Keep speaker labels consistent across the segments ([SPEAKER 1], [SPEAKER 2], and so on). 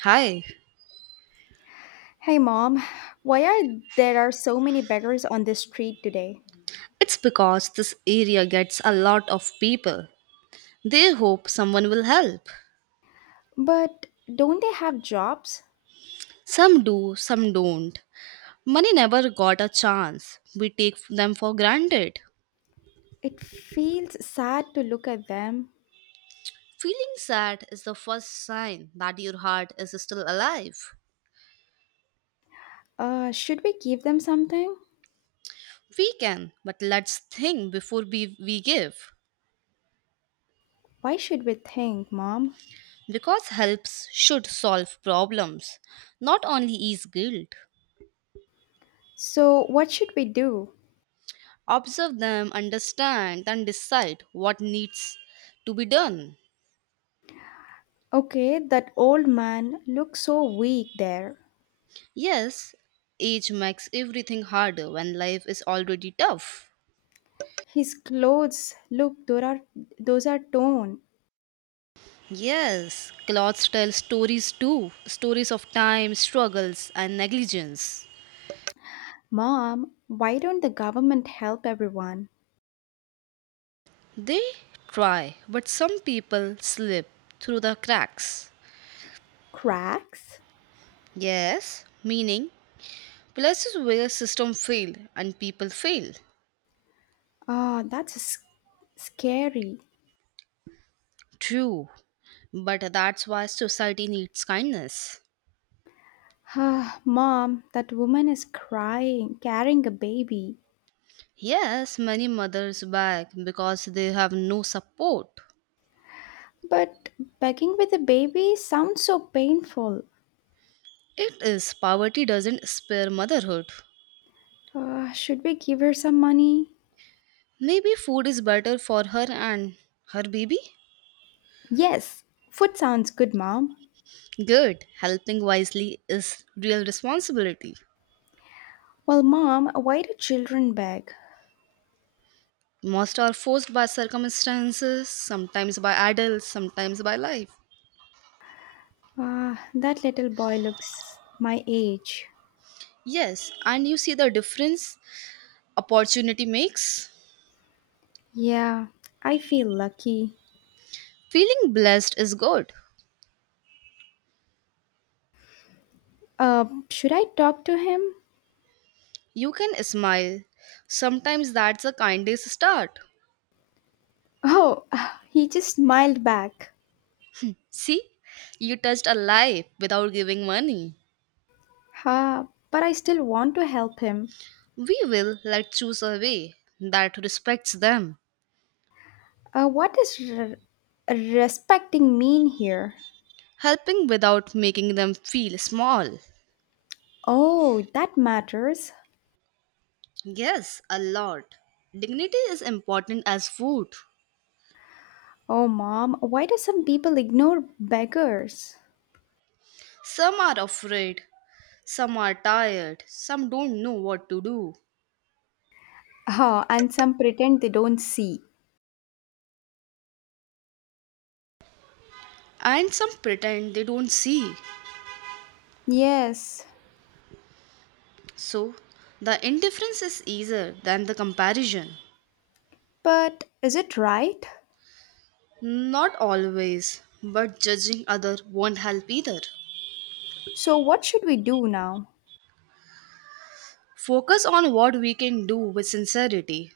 [SPEAKER 1] Hi.
[SPEAKER 2] Hey mom, why are there are so many beggars on the street today?
[SPEAKER 1] It's because this area gets a lot of people. They hope someone will help.
[SPEAKER 2] But don't they have jobs?
[SPEAKER 1] Some do, some don't. Many never got a chance. We take them for granted.
[SPEAKER 2] It feels sad to look at them.
[SPEAKER 1] Feeling sad is the first sign that your heart is still alive.
[SPEAKER 2] Should we give them something?
[SPEAKER 1] We can, but let's think before we give.
[SPEAKER 2] Why should we think, mom?
[SPEAKER 1] Because helps should solve problems, not only ease guilt.
[SPEAKER 2] So what should we do?
[SPEAKER 1] Observe them, understand, and decide what needs to be done.
[SPEAKER 2] Okay, that old man looks so weak there.
[SPEAKER 1] Yes, age makes everything harder when life is already tough.
[SPEAKER 2] His clothes, look, those are torn.
[SPEAKER 1] Yes, clothes tell stories too, stories of time, struggles, and negligence.
[SPEAKER 2] Mom, why don't the government help everyone?
[SPEAKER 1] They try, but some people slip through the cracks.
[SPEAKER 2] Cracks?
[SPEAKER 1] Yes, meaning places where system fail and people fail.
[SPEAKER 2] Ah, scary.
[SPEAKER 1] True, but that's why society needs kindness.
[SPEAKER 2] Ah, Mom, that woman is crying, carrying a baby.
[SPEAKER 1] Yes, many mothers beg because they have no support.
[SPEAKER 2] But begging with a baby sounds so painful.
[SPEAKER 1] It is. Poverty doesn't spare motherhood.
[SPEAKER 2] Should we give her some money?
[SPEAKER 1] Maybe food is better for her and her baby?
[SPEAKER 2] Yes, food sounds good, Mom.
[SPEAKER 1] Good. Helping wisely is real responsibility.
[SPEAKER 2] Well, Mom, why do children beg?
[SPEAKER 1] Most are forced by circumstances, sometimes by adults, sometimes by life.
[SPEAKER 2] Ah, that little boy looks my age.
[SPEAKER 1] Yes, and you see the difference opportunity makes?
[SPEAKER 2] Yeah, I feel lucky.
[SPEAKER 1] Feeling blessed is good.
[SPEAKER 2] Should I talk to him?
[SPEAKER 1] You can smile. Sometimes that's the kindest start.
[SPEAKER 2] Oh, he just smiled back.
[SPEAKER 1] See, you touched a life without giving money.
[SPEAKER 2] Ha, but I still want to help him.
[SPEAKER 1] We will let choose a way that respects them,
[SPEAKER 2] What does respecting mean here?
[SPEAKER 1] helping without making them feel small.
[SPEAKER 2] Oh, that matters.
[SPEAKER 1] Yes, a lot. Dignity is important as food.
[SPEAKER 2] Oh, mom, why do some people ignore beggars?
[SPEAKER 1] Some are afraid, some are tired, some don't know what to do,
[SPEAKER 2] Ah, and some pretend they don't see.
[SPEAKER 1] and some pretend they don't see.
[SPEAKER 2] Yes,
[SPEAKER 1] So, the indifference is easier than the comparison.
[SPEAKER 2] but is it right?
[SPEAKER 1] Not always, but judging other won't help either.
[SPEAKER 2] So, what should we do now?
[SPEAKER 1] Focus on what we can do with sincerity.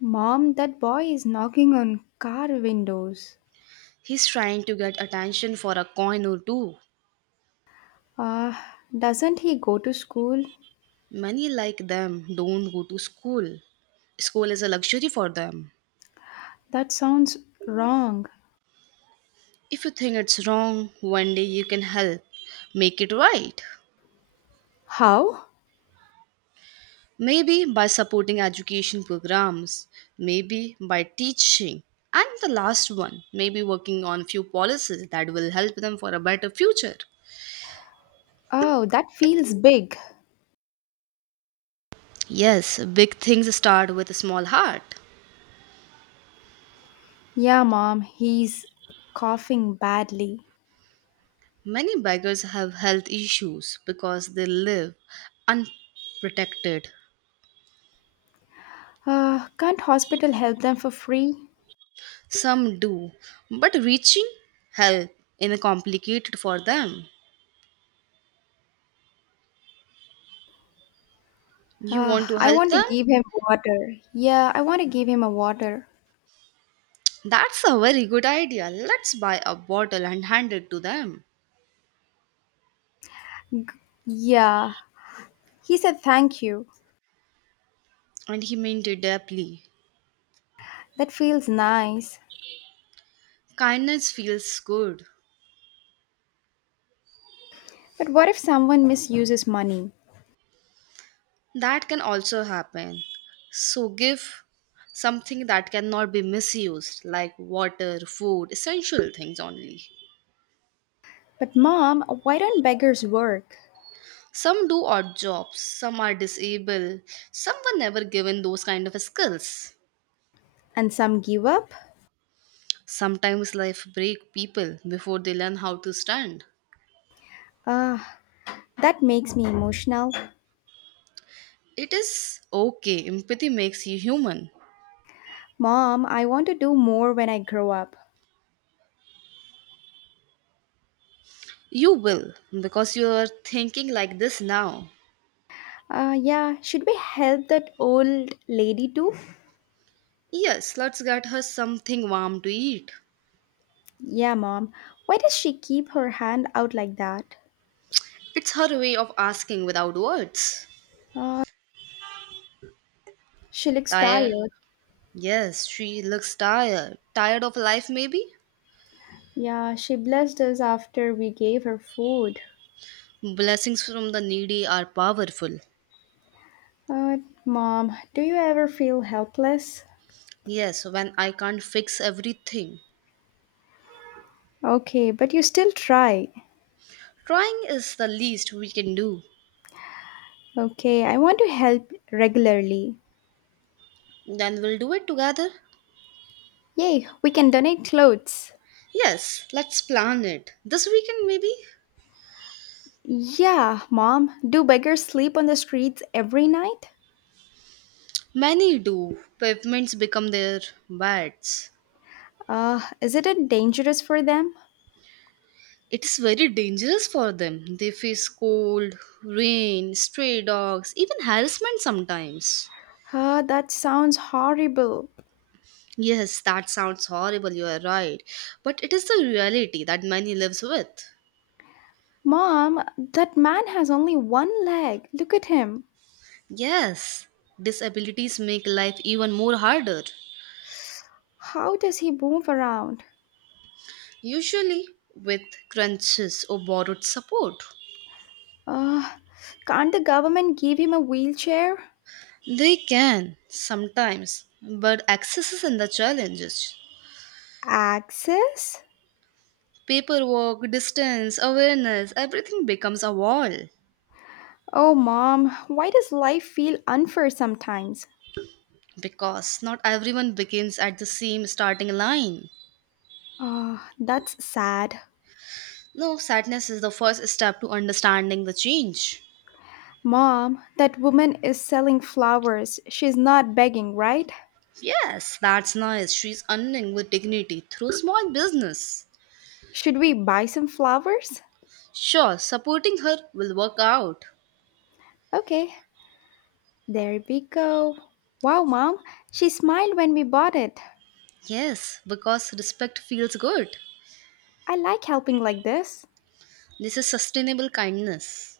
[SPEAKER 2] Mom, that boy is knocking on car windows.
[SPEAKER 1] He's trying to get attention for a coin or two.
[SPEAKER 2] Ah, doesn't he go to school?
[SPEAKER 1] Many like them don't go to school. School is a luxury for them.
[SPEAKER 2] That sounds wrong.
[SPEAKER 1] If you think it's wrong, one day you can help make it right.
[SPEAKER 2] How?
[SPEAKER 1] Maybe by supporting education programs, maybe by teaching, and the last one, maybe working on few policies that will help them for a better future.
[SPEAKER 2] Oh, that feels big.
[SPEAKER 1] Yes, big things start with a small heart.
[SPEAKER 2] Yeah, mom, he's coughing badly.
[SPEAKER 1] Many beggars have health issues because they live unprotected.
[SPEAKER 2] Can't hospital help them for free?
[SPEAKER 1] Some do, but reaching help is complicated for them. You want to
[SPEAKER 2] I
[SPEAKER 1] help
[SPEAKER 2] want to
[SPEAKER 1] them?
[SPEAKER 2] give him water. Yeah, I want to give him a water.
[SPEAKER 1] That's a very good idea. Let's buy a bottle and hand it to them.
[SPEAKER 2] Yeah, he said thank you.
[SPEAKER 1] And he meant it deeply.
[SPEAKER 2] That feels nice.
[SPEAKER 1] Kindness feels good.
[SPEAKER 2] But what if someone misuses money?
[SPEAKER 1] That can also happen. So give something that cannot be misused, like water, food, essential things only.
[SPEAKER 2] But mom, why don't beggars work?
[SPEAKER 1] Some do odd jobs, some are disabled, some were never given those kind of skills.
[SPEAKER 2] And some give up?
[SPEAKER 1] Sometimes life break people before they learn how to stand.
[SPEAKER 2] Uh, that makes me emotional.
[SPEAKER 1] It is okay, empathy makes you human.
[SPEAKER 2] Mom, I want to do more when I grow up.
[SPEAKER 1] You will, because you are thinking like this now.
[SPEAKER 2] Yeah, should we help that old lady too?
[SPEAKER 1] Yes, let's get her something warm to eat.
[SPEAKER 2] Yeah, mom. Why does she keep her hand out like that?
[SPEAKER 1] It's her way of asking without words.
[SPEAKER 2] Uh, she looks
[SPEAKER 1] Tired?
[SPEAKER 2] tired.
[SPEAKER 1] Yes, she looks tired. Tired of life, maybe?
[SPEAKER 2] Yeah, she blessed us after we gave her food.
[SPEAKER 1] Blessings from the needy are powerful.
[SPEAKER 2] Uh, Mom, do you ever feel helpless?
[SPEAKER 1] Yes, when I can't fix everything.
[SPEAKER 2] Okay, but you still try.
[SPEAKER 1] Trying is the least we can do.
[SPEAKER 2] Okay, I want to help regularly.
[SPEAKER 1] Then we'll do it together.
[SPEAKER 2] Yay, we can donate clothes.
[SPEAKER 1] Yes, let's plan it. This weekend, maybe?
[SPEAKER 2] Yeah, mom. Do beggars sleep on the streets every night?
[SPEAKER 1] Many do. Pavements become their beds.
[SPEAKER 2] Is it dangerous for them?
[SPEAKER 1] It is very dangerous for them. They face cold, rain, stray dogs, even harassment sometimes.
[SPEAKER 2] Ah, that sounds horrible.
[SPEAKER 1] Yes, that sounds horrible, you are right. But it is the reality that many lives with.
[SPEAKER 2] Mom, that man has only one leg. Look at him.
[SPEAKER 1] Yes, disabilities make life even more harder.
[SPEAKER 2] How does he move around?
[SPEAKER 1] Usually with crunches or borrowed support.
[SPEAKER 2] Uh, can't the government give him a wheelchair?
[SPEAKER 1] They can sometimes, but access is in the challenges.
[SPEAKER 2] Access?
[SPEAKER 1] Paperwork, distance, awareness, everything becomes a wall
[SPEAKER 2] Oh, mom, why does life feel unfair sometimes?
[SPEAKER 1] because not everyone begins at the same starting line.
[SPEAKER 2] Ah, that's sad.
[SPEAKER 1] No, sadness is the first step to understanding the change.
[SPEAKER 2] Mom, that woman is selling flowers. She's not begging, right?
[SPEAKER 1] Yes, that's nice. She's earning with dignity through small business.
[SPEAKER 2] Should we buy some flowers?
[SPEAKER 1] Sure, supporting her will work out.
[SPEAKER 2] Okay, there we go. Wow, mom, she smiled when we bought it.
[SPEAKER 1] Yes, because respect feels good.
[SPEAKER 2] I like helping like this.
[SPEAKER 1] This is sustainable kindness.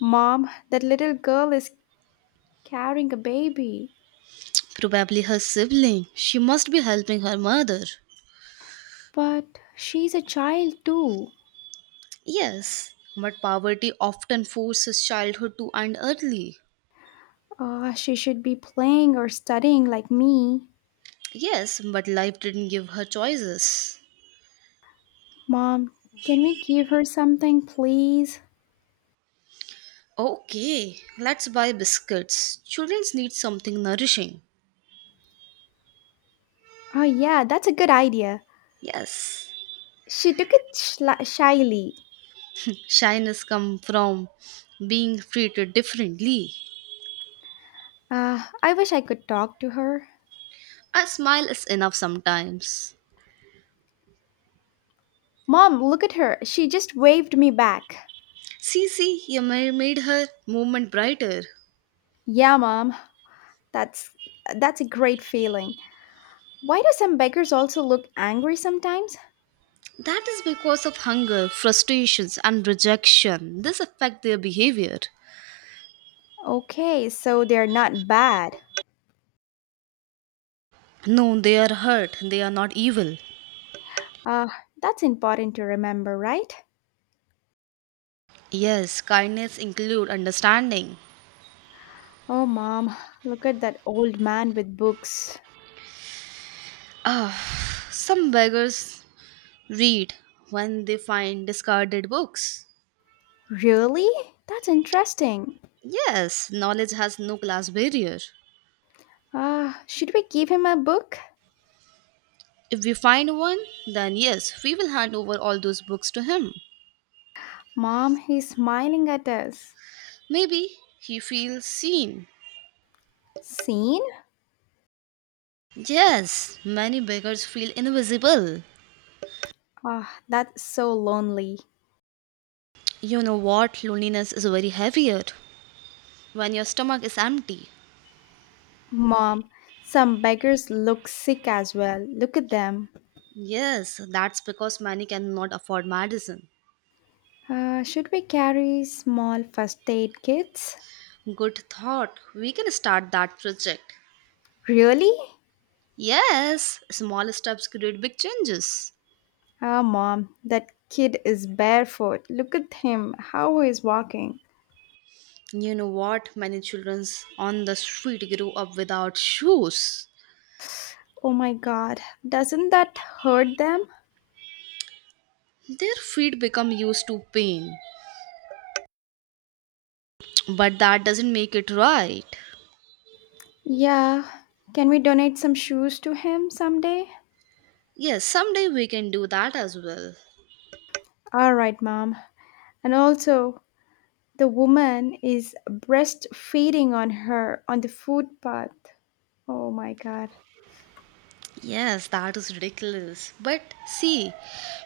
[SPEAKER 2] Mom, that little girl is carrying a baby.
[SPEAKER 1] Probably her sibling. She must be helping her mother.
[SPEAKER 2] But she's a child too.
[SPEAKER 1] Yes, but poverty often forces childhood to end early.
[SPEAKER 2] She should be playing or studying like me.
[SPEAKER 1] Yes, but life didn't give her choices.
[SPEAKER 2] Mom, can we give her something, please?
[SPEAKER 1] Okay, let's buy biscuits. Children need something nourishing.
[SPEAKER 2] Oh, yeah, that's a good idea.
[SPEAKER 1] Yes,
[SPEAKER 2] She took it shla shyly.
[SPEAKER 1] shyness comes from being treated differently.
[SPEAKER 2] I wish I could talk to her.
[SPEAKER 1] A smile is enough sometimes.
[SPEAKER 2] Mom, look at her. She just waved me back.
[SPEAKER 1] See, see, you made her moment brighter.
[SPEAKER 2] Yeah, Mom, that's that's a great feeling. Why do some beggars also look angry sometimes?
[SPEAKER 1] That is because of hunger, frustrations, and rejection. This affect their behavior.
[SPEAKER 2] Okay, so they're not bad.
[SPEAKER 1] No, they are hurt. They are not evil.
[SPEAKER 2] Uh, that's important to remember, right?
[SPEAKER 1] Yes, kindness include understanding.
[SPEAKER 2] Oh, mom, look at that old man with books.
[SPEAKER 1] Ah, some beggars read when they find discarded books.
[SPEAKER 2] Really? That's interesting.
[SPEAKER 1] Yes, knowledge has no class barrier.
[SPEAKER 2] Ah, should we give him a book?
[SPEAKER 1] If we find one, then yes, we will hand over all those books to him.
[SPEAKER 2] Mom, he's smiling at us.
[SPEAKER 1] Maybe he feels seen.
[SPEAKER 2] Seen?
[SPEAKER 1] Yes, many beggars feel invisible.
[SPEAKER 2] Ah, that's so lonely.
[SPEAKER 1] You know what? Loneliness is very heavier when your stomach is empty.
[SPEAKER 2] Mom, some beggars look sick as well. Look at them.
[SPEAKER 1] Yes, that's because many cannot afford medicine.
[SPEAKER 2] Should we carry small first aid kits?
[SPEAKER 1] Good thought. We can start that project.
[SPEAKER 2] Really?
[SPEAKER 1] Yes, small steps create big changes.
[SPEAKER 2] Ah, mom, that kid is barefoot. Look at him, how he's walking.
[SPEAKER 1] You know what? Many children on the street grow up without shoes.
[SPEAKER 2] Oh my god, doesn't that hurt them?
[SPEAKER 1] Their feet become used to pain. But that doesn't make it right.
[SPEAKER 2] Yeah, can we donate some shoes to him someday?
[SPEAKER 1] Yes, someday we can do that as well.
[SPEAKER 2] All right, mom. And also, the woman is breastfeeding on her on the footpath. Oh my god.
[SPEAKER 1] Yes, that is ridiculous. But see,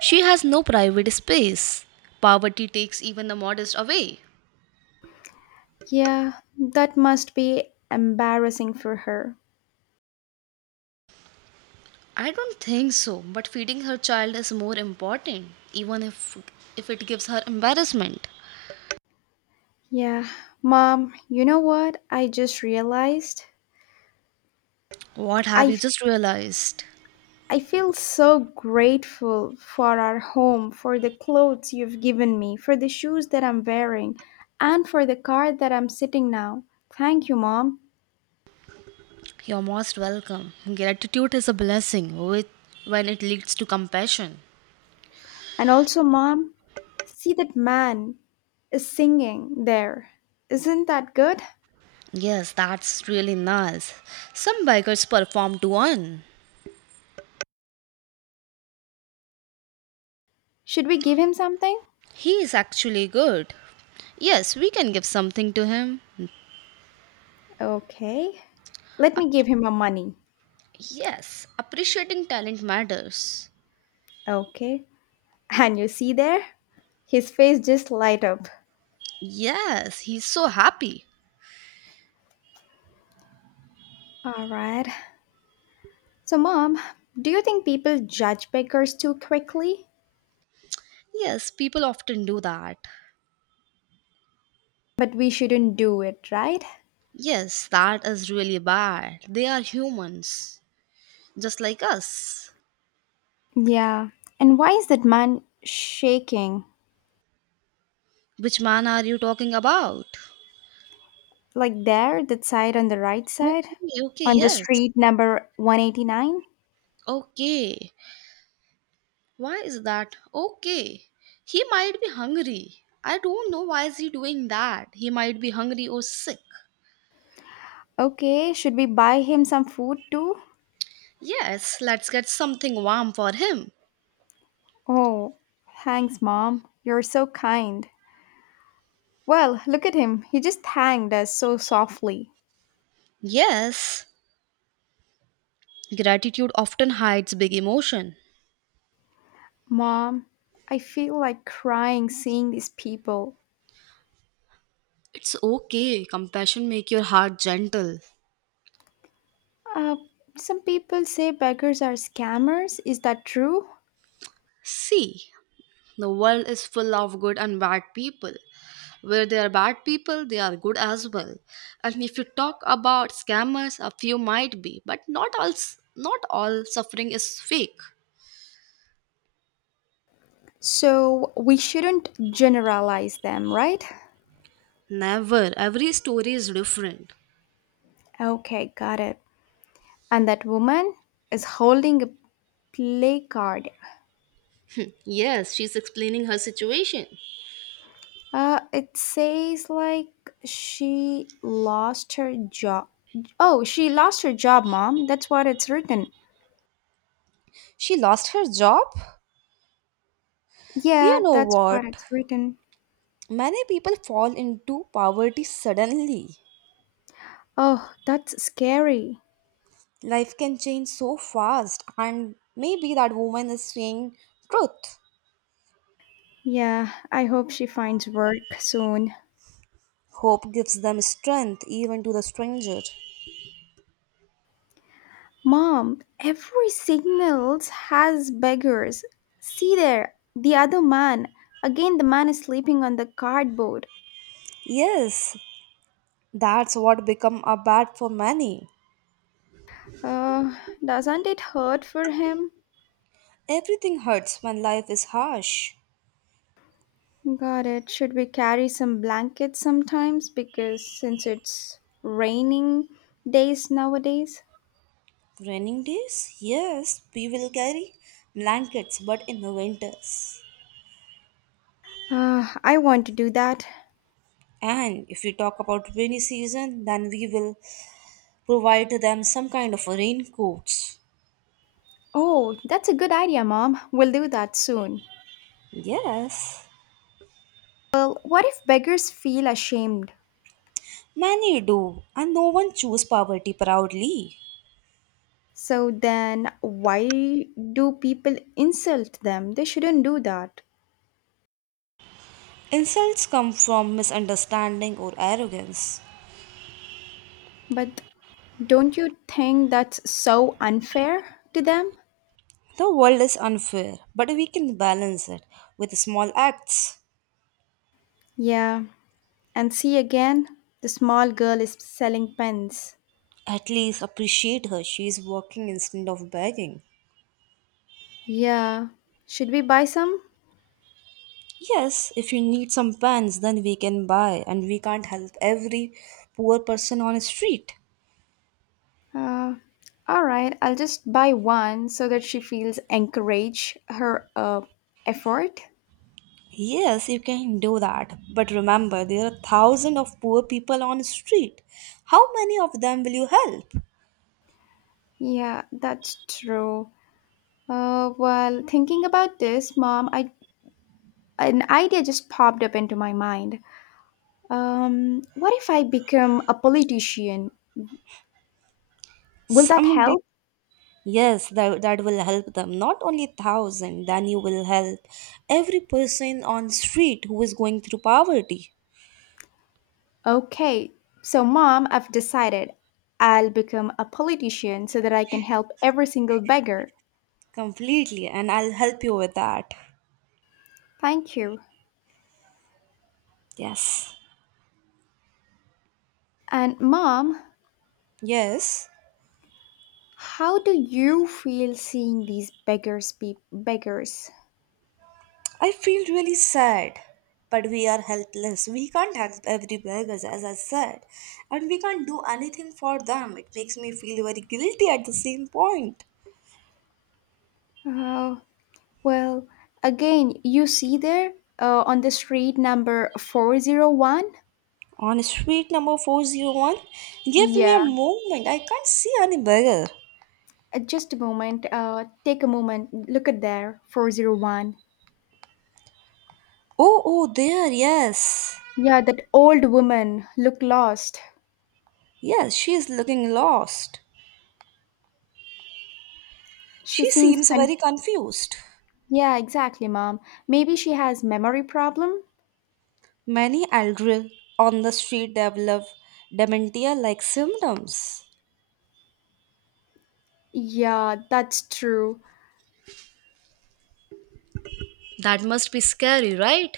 [SPEAKER 1] she has no private space. Poverty takes even the modest away.
[SPEAKER 2] Yeah, that must be embarrassing for her.
[SPEAKER 1] I don't think so, but feeding her child is more important, even if it gives her embarrassment.
[SPEAKER 2] Yeah, mom, you know what I just realized?
[SPEAKER 1] What have
[SPEAKER 2] I
[SPEAKER 1] you just realized?
[SPEAKER 2] I feel so grateful for our home, for the clothes you've given me, for the shoes that I'm wearing, and for the car that I'm sitting now. Thank you, Mom.
[SPEAKER 1] You're most welcome. Gratitude is a blessing with when it leads to compassion.
[SPEAKER 2] And also, Mom, see that man is singing there. Isn't that good?
[SPEAKER 1] Yes, that's really nice. Some bikers perform to one.
[SPEAKER 2] Should we give him something?
[SPEAKER 1] He is actually good. Yes, we can give something to him.
[SPEAKER 2] Okay. Let me
[SPEAKER 1] Up-
[SPEAKER 2] give him a money.
[SPEAKER 1] yes, appreciating talent matters.
[SPEAKER 2] Okay. And you see there? His face just light up.
[SPEAKER 1] Yes, he's so happy.
[SPEAKER 2] All right. So, Mom, do you think people judge beggars too quickly?
[SPEAKER 1] Yes, people often do that.
[SPEAKER 2] But we shouldn't do it, right?
[SPEAKER 1] Yes, that is really bad. They are humans, just like us.
[SPEAKER 2] Yeah. And why is that man shaking?
[SPEAKER 1] Which man are you talking about?
[SPEAKER 2] Like there, that side on the right side?
[SPEAKER 1] Okay, okay,
[SPEAKER 2] On the
[SPEAKER 1] yes.
[SPEAKER 2] street number 189?
[SPEAKER 1] Okay. Why is that? Okay. He might be hungry. I don't know why is he doing that. He might be hungry or sick.
[SPEAKER 2] Okay, should we buy him some food too?
[SPEAKER 1] Yes, let's get something warm for him.
[SPEAKER 2] Oh, thanks, Mom. You're so kind. Well, look at him. He just thanked us so softly.
[SPEAKER 1] Yes, gratitude often hides big emotion.
[SPEAKER 2] Mom, I feel like crying seeing these people.
[SPEAKER 1] It's okay. Compassion make your heart gentle.
[SPEAKER 2] Uh, some people say beggars are scammers. Is that true?
[SPEAKER 1] See, the world is full of good and bad people. Where there are bad people, they are good as well. And if you talk about scammers, a few might be, but not all suffering is fake.
[SPEAKER 2] So we shouldn't generalize them, right?
[SPEAKER 1] Never. Every story is different.
[SPEAKER 2] Okay, got it. And that woman is holding a placard.
[SPEAKER 1] Yes, she's explaining her situation.
[SPEAKER 2] It says like she lost her job. Oh, she lost her job, mom. That's what it's written.
[SPEAKER 1] She lost her job?
[SPEAKER 2] Yeah,
[SPEAKER 1] You know
[SPEAKER 2] that's what
[SPEAKER 1] what?
[SPEAKER 2] it's written.
[SPEAKER 1] Many people fall into poverty suddenly.
[SPEAKER 2] Oh, that's scary.
[SPEAKER 1] Life can change so fast, and maybe that woman is saying truth.
[SPEAKER 2] Yeah, I hope she finds work soon.
[SPEAKER 1] Hope gives them strength even to the stranger.
[SPEAKER 2] Mom, every signals has beggars. See there, the other man. Again, the man is sleeping on the cardboard.
[SPEAKER 1] Yes, that's what become a bad for many.
[SPEAKER 2] Uh, doesn't it hurt for him?
[SPEAKER 1] Everything hurts when life is harsh.
[SPEAKER 2] Got it. Should we carry some blankets sometimes? Because since it's raining days nowadays.
[SPEAKER 1] Raining days, yes, we will carry blankets, but in the winters.
[SPEAKER 2] I want to do that.
[SPEAKER 1] And if we talk about rainy season, then we will provide to them some kind of raincoats.
[SPEAKER 2] Oh, that's a good idea, Mom. We'll do that soon.
[SPEAKER 1] Yes.
[SPEAKER 2] Well, what if beggars feel ashamed?
[SPEAKER 1] Many do, and no one chooses poverty proudly.
[SPEAKER 2] So then, why do people insult them? They shouldn't do that.
[SPEAKER 1] Insults come from misunderstanding or arrogance.
[SPEAKER 2] But don't you think that's so unfair to them?
[SPEAKER 1] The world is unfair, but we can balance it with small acts.
[SPEAKER 2] Yeah, and see again, the small girl is selling pens.
[SPEAKER 1] At least appreciate her, she is working instead of begging.
[SPEAKER 2] Yeah, should we buy some?
[SPEAKER 1] Yes, if you need some pants, then we can buy, and we can't help every poor person on the street.
[SPEAKER 2] Uh, all right, I'll just buy one so that she feels encouraged her effort.
[SPEAKER 1] Yes, you can do that. But remember, there are thousands of poor people on the street. How many of them will you help?
[SPEAKER 2] Yeah, that's true. Well, thinking about this, mom, I an idea just popped up into my mind. What if I become a politician? Will that
[SPEAKER 1] Someday,
[SPEAKER 2] help?
[SPEAKER 1] yes, that will help them. Not only thousand, then you will help every person on street who is going through poverty.
[SPEAKER 2] Okay, so mom, I've decided I'll become a politician so that I can help every single beggar.
[SPEAKER 1] Completely, and I'll help you with that.
[SPEAKER 2] Thank you.
[SPEAKER 1] Yes.
[SPEAKER 2] And mom,
[SPEAKER 1] Yes.
[SPEAKER 2] how do you feel seeing these beggars?
[SPEAKER 1] I feel really sad, but we are helpless. We can't help every beggars, as I said, and we can't do anything for them. It makes me feel very guilty at the same point.
[SPEAKER 2] Oh well, again, you see there on the street number 401?
[SPEAKER 1] On street number 401, give me
[SPEAKER 2] Yeah,
[SPEAKER 1] a moment. I can't see any beggar.
[SPEAKER 2] Just a moment. Take a moment. Look at there, 401.
[SPEAKER 1] Oh, oh, there, yes.
[SPEAKER 2] Yeah, that old woman looked lost.
[SPEAKER 1] Yes, she is looking lost.
[SPEAKER 2] She
[SPEAKER 1] She
[SPEAKER 2] seems
[SPEAKER 1] seems
[SPEAKER 2] con-
[SPEAKER 1] very confused.
[SPEAKER 2] Yeah, exactly, mom. Maybe she has memory problem?
[SPEAKER 1] Many elderly on the street develop dementia like symptoms.
[SPEAKER 2] Yeah, that's true.
[SPEAKER 1] That must be scary, right?